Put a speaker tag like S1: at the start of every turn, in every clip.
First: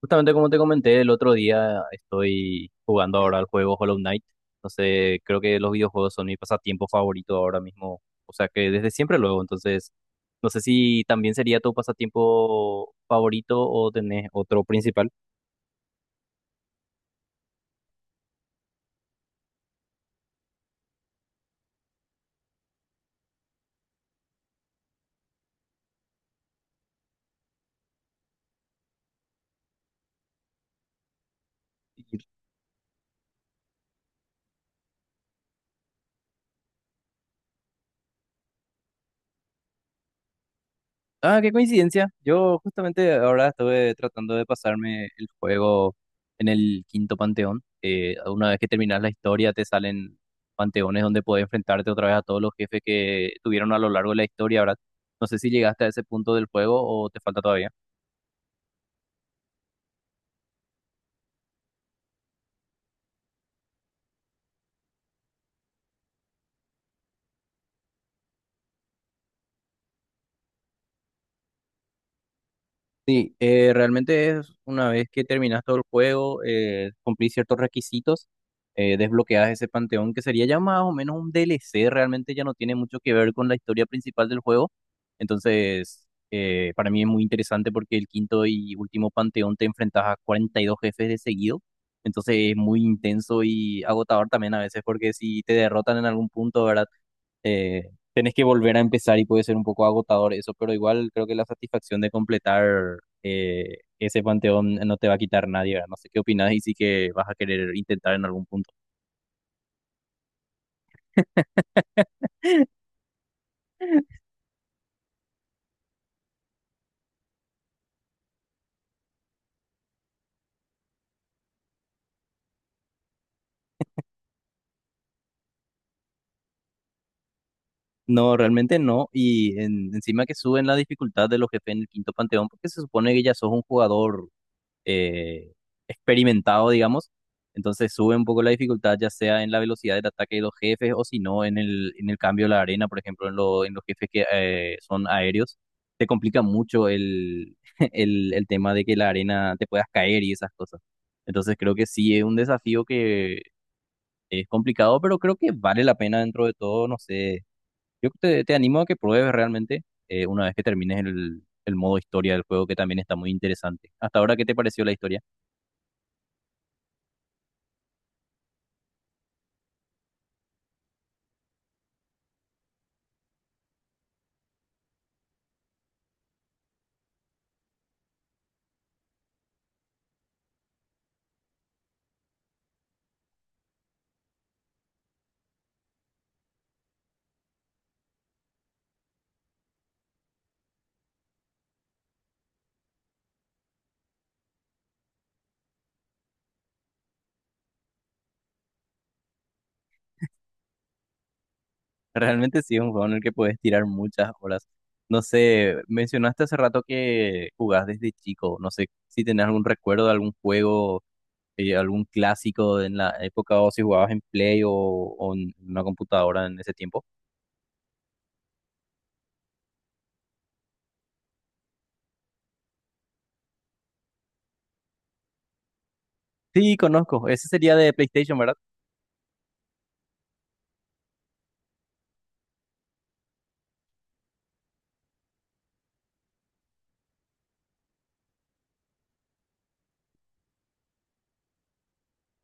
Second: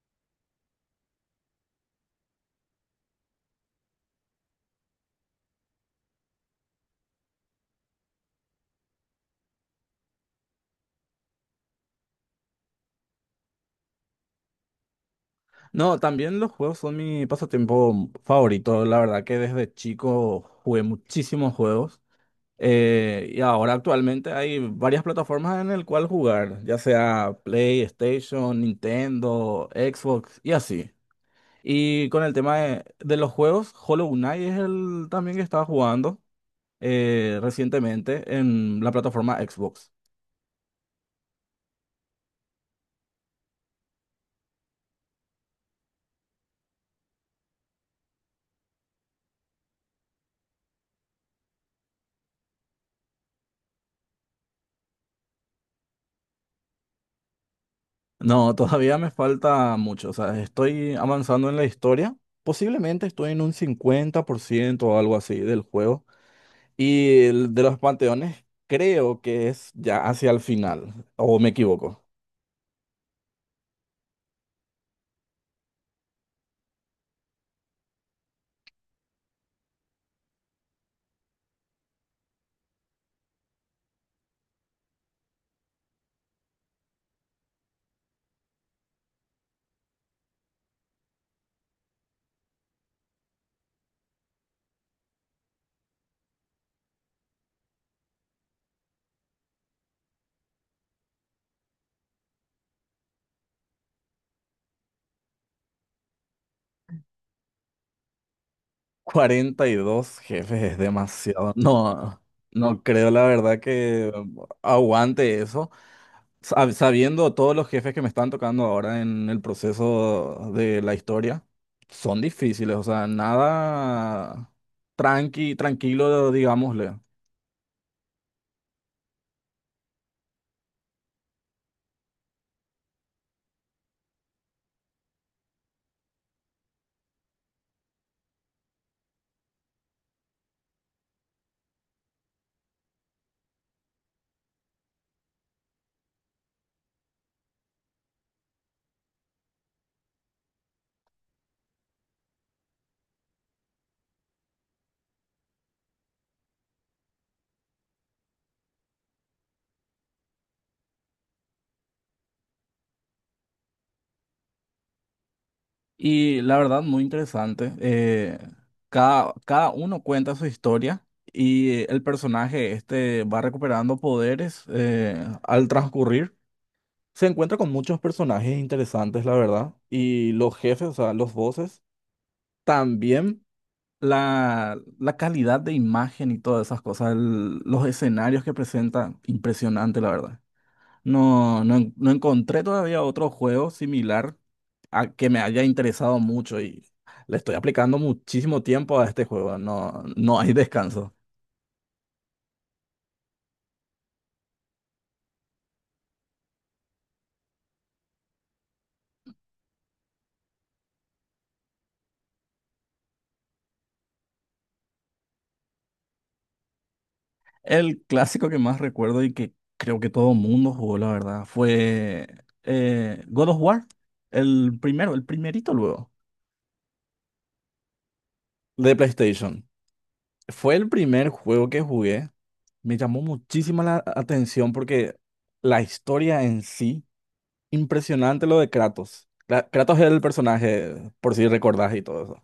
S1: Justamente como te comenté el otro día, estoy jugando ahora el juego Hollow Knight. Entonces, creo que los videojuegos son mi pasatiempo favorito ahora mismo. O sea que desde siempre luego. Entonces, no sé si también sería tu pasatiempo favorito o tenés otro principal.
S2: No, también los juegos son mi pasatiempo favorito. La verdad que desde chico jugué muchísimos juegos. Y ahora actualmente hay varias plataformas en el cual jugar, ya sea PlayStation, Nintendo, Xbox y así. Y con el tema de los juegos, Hollow Knight es el también que estaba jugando recientemente en la plataforma Xbox.
S1: Ah, qué coincidencia. Yo justamente ahora estuve tratando de pasarme el juego en el quinto panteón. Una vez que terminas la historia, te salen panteones donde puedes enfrentarte otra vez a todos los jefes que tuvieron a lo largo de la historia, ¿verdad? No sé si llegaste a ese punto del juego o te falta todavía.
S2: No, todavía me falta mucho. O sea, estoy avanzando en la historia. Posiblemente estoy en un 50% o algo así del juego. Y el de los panteones creo que es ya hacia el final. ¿O me equivoco?
S1: Sí, realmente es una vez que terminas todo el juego, cumplís ciertos requisitos, desbloqueas ese panteón que sería ya más o menos un DLC, realmente ya no tiene mucho que ver con la historia principal del juego. Entonces, para mí es muy interesante porque el quinto y último panteón te enfrentas a 42 jefes de seguido. Entonces es muy intenso y agotador también a veces porque si te derrotan en algún punto, ¿verdad? Tenés que volver a empezar y puede ser un poco agotador eso, pero igual creo que la satisfacción de completar ese panteón no te va a quitar nadie, ¿verdad? No sé qué opinás y sí que vas a querer intentar en algún punto.
S2: 42 jefes es demasiado. No, no creo la verdad que aguante eso. Sabiendo todos los jefes que me están tocando ahora en el proceso de la historia, son difíciles, o sea, nada tranquilo, digámosle.
S1: No, realmente no. Y encima que suben la dificultad de los jefes en el quinto panteón, porque se supone que ya sos un jugador eh, experimentado, digamos. Entonces sube un poco la dificultad, ya sea en la velocidad del ataque de los jefes o si no en el cambio de la arena, por ejemplo, en los jefes que son aéreos. Te complica mucho el, el tema de que la arena te puedas caer y esas cosas. Entonces creo que sí es un desafío que es complicado, pero creo que vale la pena dentro de todo. No sé, yo te animo a que pruebes realmente una vez que termines el modo historia del juego, que también está muy interesante. Hasta ahora, ¿qué te pareció la historia?
S2: Y la verdad, muy interesante. Cada uno cuenta su historia y el personaje este va recuperando poderes al transcurrir. Se encuentra con muchos personajes interesantes, la verdad. Y los jefes, o sea, los voces también. La calidad de imagen y todas esas cosas, los escenarios que presenta, impresionante, la verdad. No encontré todavía otro juego similar a que me haya interesado mucho y le estoy aplicando muchísimo tiempo a este juego, no, no hay descanso.
S1: Realmente sí es un juego en el que puedes tirar muchas horas. No sé, mencionaste hace rato que jugás desde chico. No sé si tenés algún recuerdo de algún juego, algún clásico de en la época o si jugabas en Play o en una computadora en ese tiempo.
S2: El clásico que más recuerdo y que creo que todo mundo jugó, la verdad, fue God of War, el primero, el primerito luego,
S1: Sí, conozco. Ese sería de PlayStation, ¿verdad?
S2: de PlayStation. Fue el primer juego que jugué. Me llamó muchísima la atención porque la historia en sí, impresionante lo de Kratos. Kratos es el personaje, por si recordás y todo eso.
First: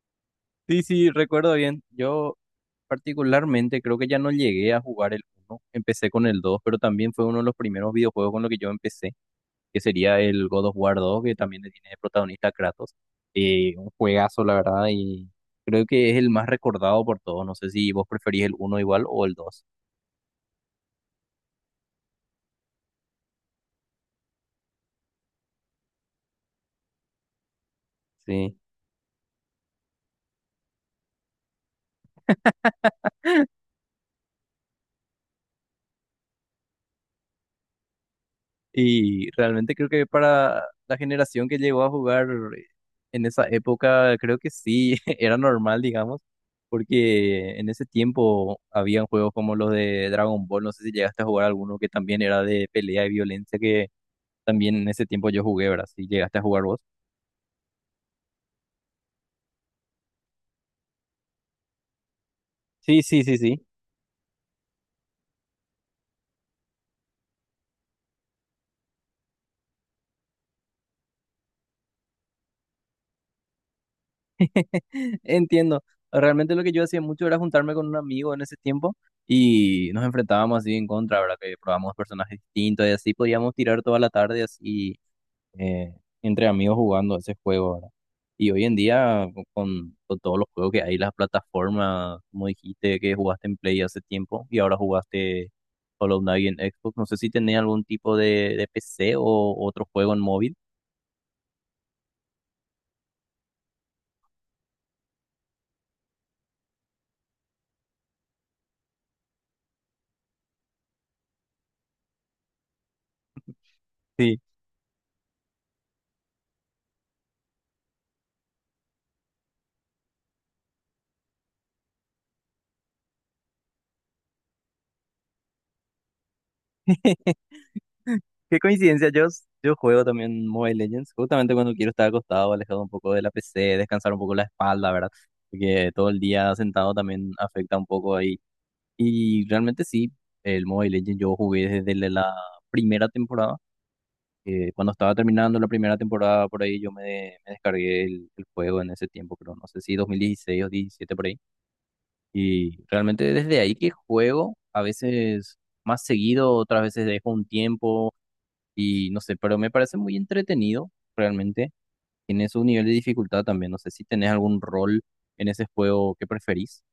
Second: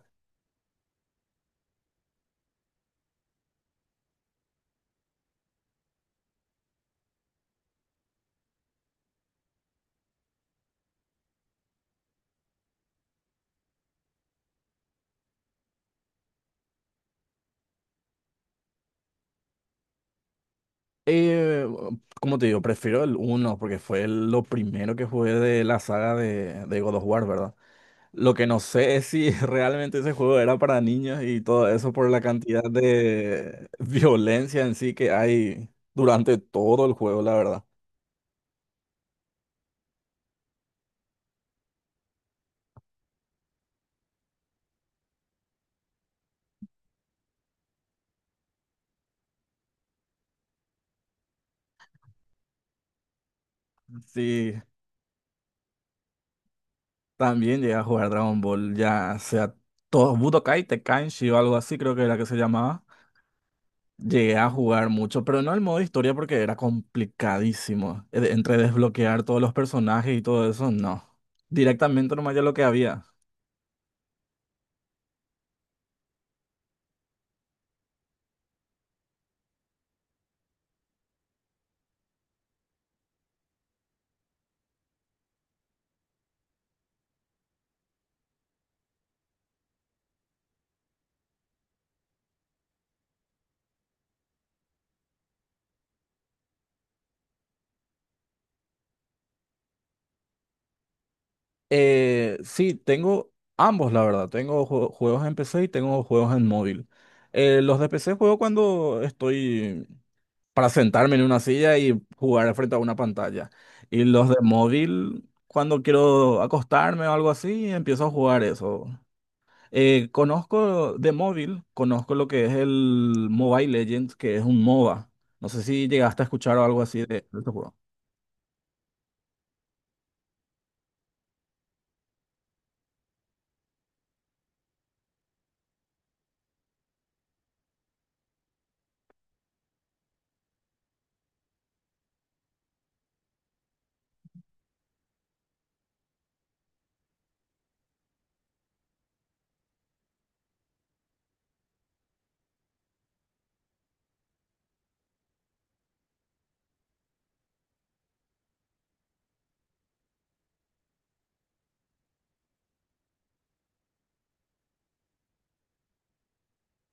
S1: Sí, sí, recuerdo bien. Yo particularmente creo que ya no llegué a jugar el uno. Empecé con el 2, pero también fue uno de los primeros videojuegos con los que yo empecé. Que sería el God of War 2 que también le tiene de protagonista a Kratos. Un juegazo, la verdad, y creo que es el más recordado por todos. No sé si vos preferís el uno igual o el dos.
S2: Eh, Como te digo, prefiero el uno porque fue lo primero que jugué de la saga de God of War, ¿verdad? Lo que
S1: Sí.
S2: no sé es si realmente ese juego era para niños y todo eso por la cantidad de violencia en sí que hay durante todo el juego, la verdad.
S1: Y realmente creo que para la generación que llegó a jugar eh, en esa época, creo que sí, era normal, digamos, porque en ese tiempo habían juegos como los de Dragon Ball, no sé si llegaste a jugar alguno que también era de pelea y violencia, que
S2: Sí,
S1: también en ese tiempo yo jugué, ¿verdad? Si llegaste a jugar vos.
S2: también llegué a jugar Dragon Ball, ya sea todo Budokai, Tenkaichi o algo así, creo que era que se llamaba.
S1: Sí, sí, sí, sí.
S2: Llegué a jugar mucho, pero no el modo historia porque era complicadísimo. Entre desbloquear todos los personajes y todo eso, no. Directamente nomás ya lo que había.
S1: Entiendo. Realmente lo que yo hacía mucho era juntarme con un amigo en ese tiempo y nos enfrentábamos así en contra, ¿verdad? Que probábamos personajes distintos y así podíamos tirar toda la tarde así eh, entre amigos jugando ese juego, ¿verdad? Y hoy en día con todos los juegos que hay, las plataformas, como dijiste que jugaste en Play hace tiempo y ahora jugaste Hollow Knight en Xbox, no sé si tenés algún tipo de PC o otro juego en móvil.
S2: Sí, tengo ambos, la verdad. Tengo juegos en PC y tengo juegos en móvil. Los de PC juego cuando estoy para sentarme en una silla y jugar frente a una pantalla. Y los de
S1: Sí.
S2: móvil, cuando quiero acostarme o algo así, empiezo a jugar eso. Conozco de móvil, conozco lo que es el Mobile Legends, que es un MOBA. No sé si llegaste a escuchar o algo así de, de este juego.
S1: Qué coincidencia, yo juego también Mobile Legends, justamente cuando quiero estar acostado, alejado un poco de la PC, descansar un poco la espalda, ¿verdad? Porque todo el día sentado también afecta un poco ahí. Y realmente sí, el Mobile Legends yo jugué desde la primera temporada. Cuando estaba terminando la primera temporada, por ahí yo me descargué el juego en ese tiempo, pero no sé si 2016 o 17 por ahí. Y realmente desde ahí que juego, a veces más seguido, otras veces dejo un tiempo. Y no sé, pero me parece muy entretenido, realmente. Tiene su nivel de dificultad también. No sé si tenés algún rol en ese juego que preferís.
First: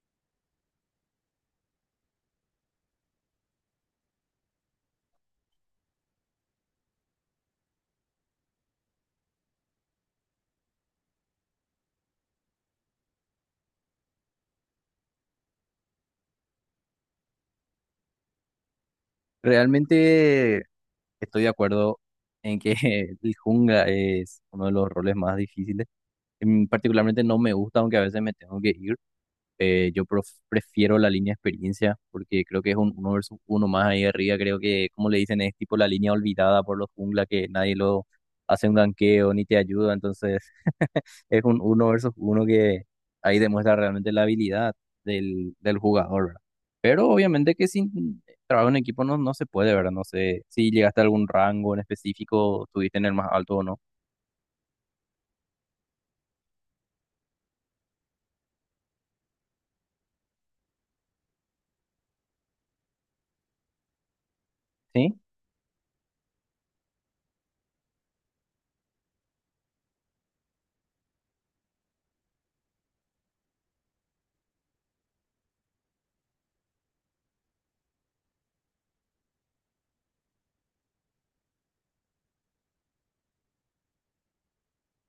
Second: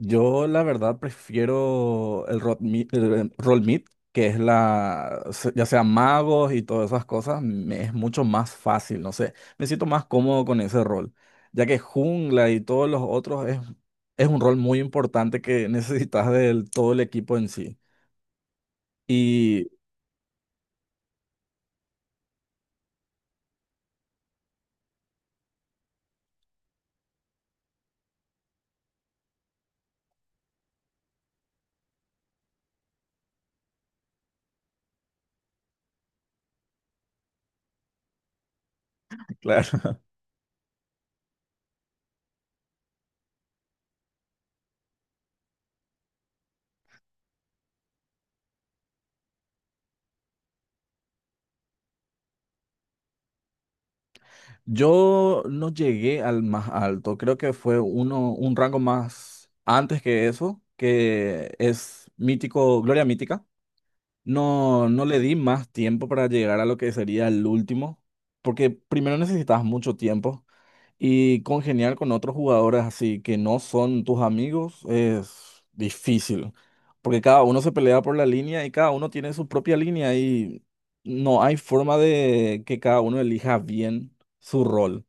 S2: Yo la verdad prefiero el roll meat, que es ya sea magos y todas esas cosas, me es mucho más fácil, no sé, me siento más cómodo con ese rol, ya que jungla y todos los otros es un rol muy importante que necesitas del todo el equipo en sí. Y
S1: Realmente estoy de acuerdo en que el jungla es uno de los roles más difíciles. Particularmente no me gusta, aunque a veces me tengo que ir. Yo prefiero la línea experiencia porque creo que es un uno versus uno más ahí arriba. Creo que, como le dicen, es tipo la línea olvidada por los jungla que nadie lo hace un ganqueo ni te ayuda.
S2: claro,
S1: Entonces, es un uno versus uno que ahí demuestra realmente la habilidad del jugador, ¿verdad? Pero obviamente que sin trabajo en equipo no, no se puede, ¿verdad? No sé si llegaste a algún rango en específico, estuviste en el más alto o no.
S2: yo no llegué al más alto, creo que fue uno, un rango más antes que eso, que es mítico, Gloria Mítica. No, no
S1: Sí.
S2: le di más tiempo para llegar a lo que sería el último, porque primero necesitas mucho tiempo y congeniar con otros jugadores así que no son tus amigos es difícil, porque cada uno se pelea por la línea y cada uno tiene su propia línea y no hay forma de que cada uno elija bien su rol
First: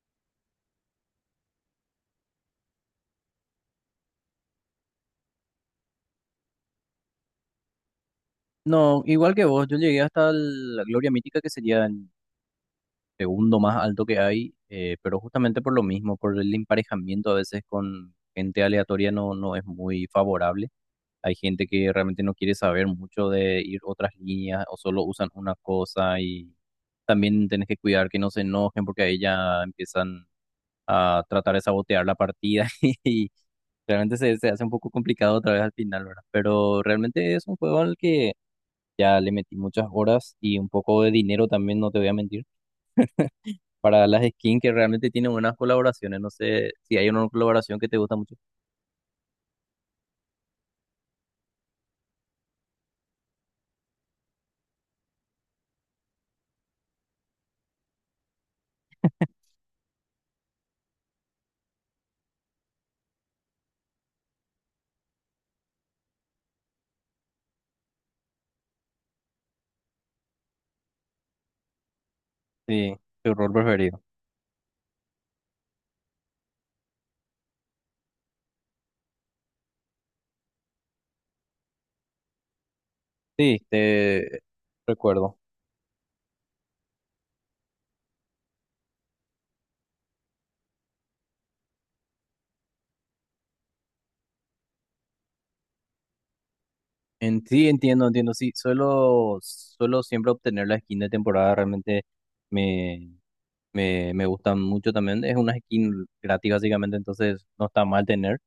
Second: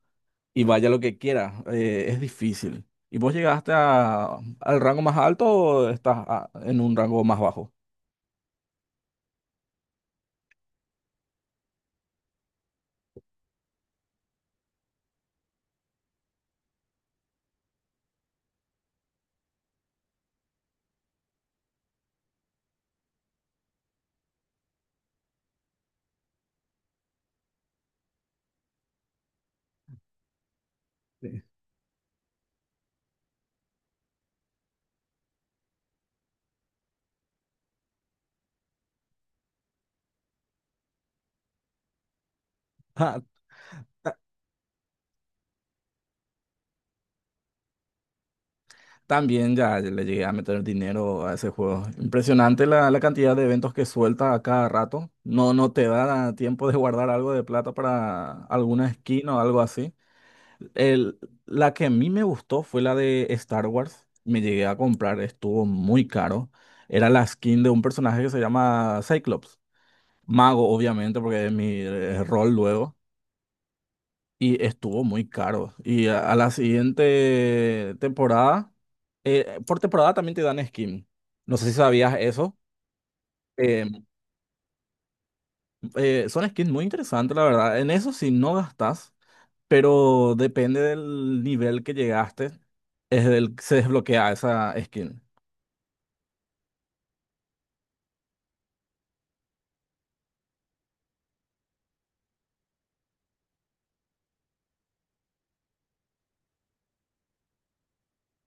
S2: y vaya lo que quiera, es difícil. ¿Y vos llegaste al rango más alto o estás en un rango más bajo?
S1: No, igual que vos, yo llegué hasta la Gloria Mítica, que sería segundo más alto que hay, pero justamente por lo mismo, por el emparejamiento a veces con gente aleatoria no, no es muy favorable. Hay gente que realmente no quiere saber mucho de ir otras líneas o solo usan una cosa y también tenés que cuidar que no se enojen porque ahí ya empiezan a tratar de sabotear la partida y realmente se hace un poco complicado otra vez al final, ¿verdad? Pero realmente es un juego al que ya le metí muchas horas y un poco de dinero también, no te voy a mentir para las skins que realmente tienen buenas colaboraciones. No sé si hay una colaboración que te gusta mucho.
S2: También ya le llegué a meter dinero a ese juego. Impresionante la cantidad de eventos que suelta a cada rato. No, no te da tiempo de guardar algo de plata para alguna skin o algo así. El, la que a mí me gustó fue la de Star Wars. Me llegué a comprar, estuvo muy caro. Era la skin de un personaje que se llama Cyclops. Mago, obviamente, porque es mi rol luego.
S1: Sí, tu rol preferido.
S2: Y estuvo muy caro. Y a la siguiente temporada, por temporada también te dan skin. No sé si sabías eso.
S1: Sí,
S2: Eh,
S1: te recuerdo.
S2: Son skins muy interesantes, la verdad. En eso sí no gastas, pero depende del nivel que llegaste, es del que se desbloquea esa skin.
S1: En sí, entiendo, entiendo. Sí, suelo, suelo siempre obtener la skin de temporada. Realmente me, me gustan mucho también. Es una skin gratis básicamente, entonces no está mal tener.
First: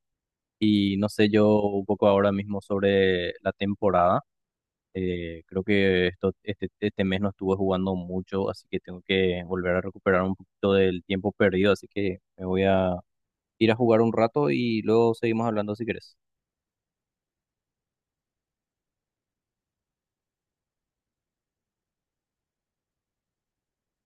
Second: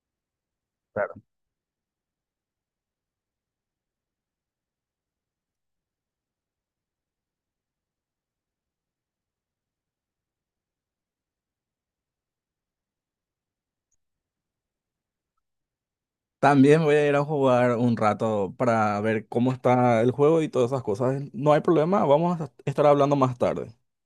S1: Y no
S2: Claro.
S1: sé yo un poco ahora mismo sobre la temporada. Creo que este mes no estuve jugando mucho, así que tengo que volver a recuperar un poquito del tiempo perdido, así que me voy a ir a jugar un rato y luego seguimos hablando si querés.
S2: También voy a ir a jugar un rato para ver cómo está el juego y todas esas cosas. No hay problema, vamos a estar hablando más tarde.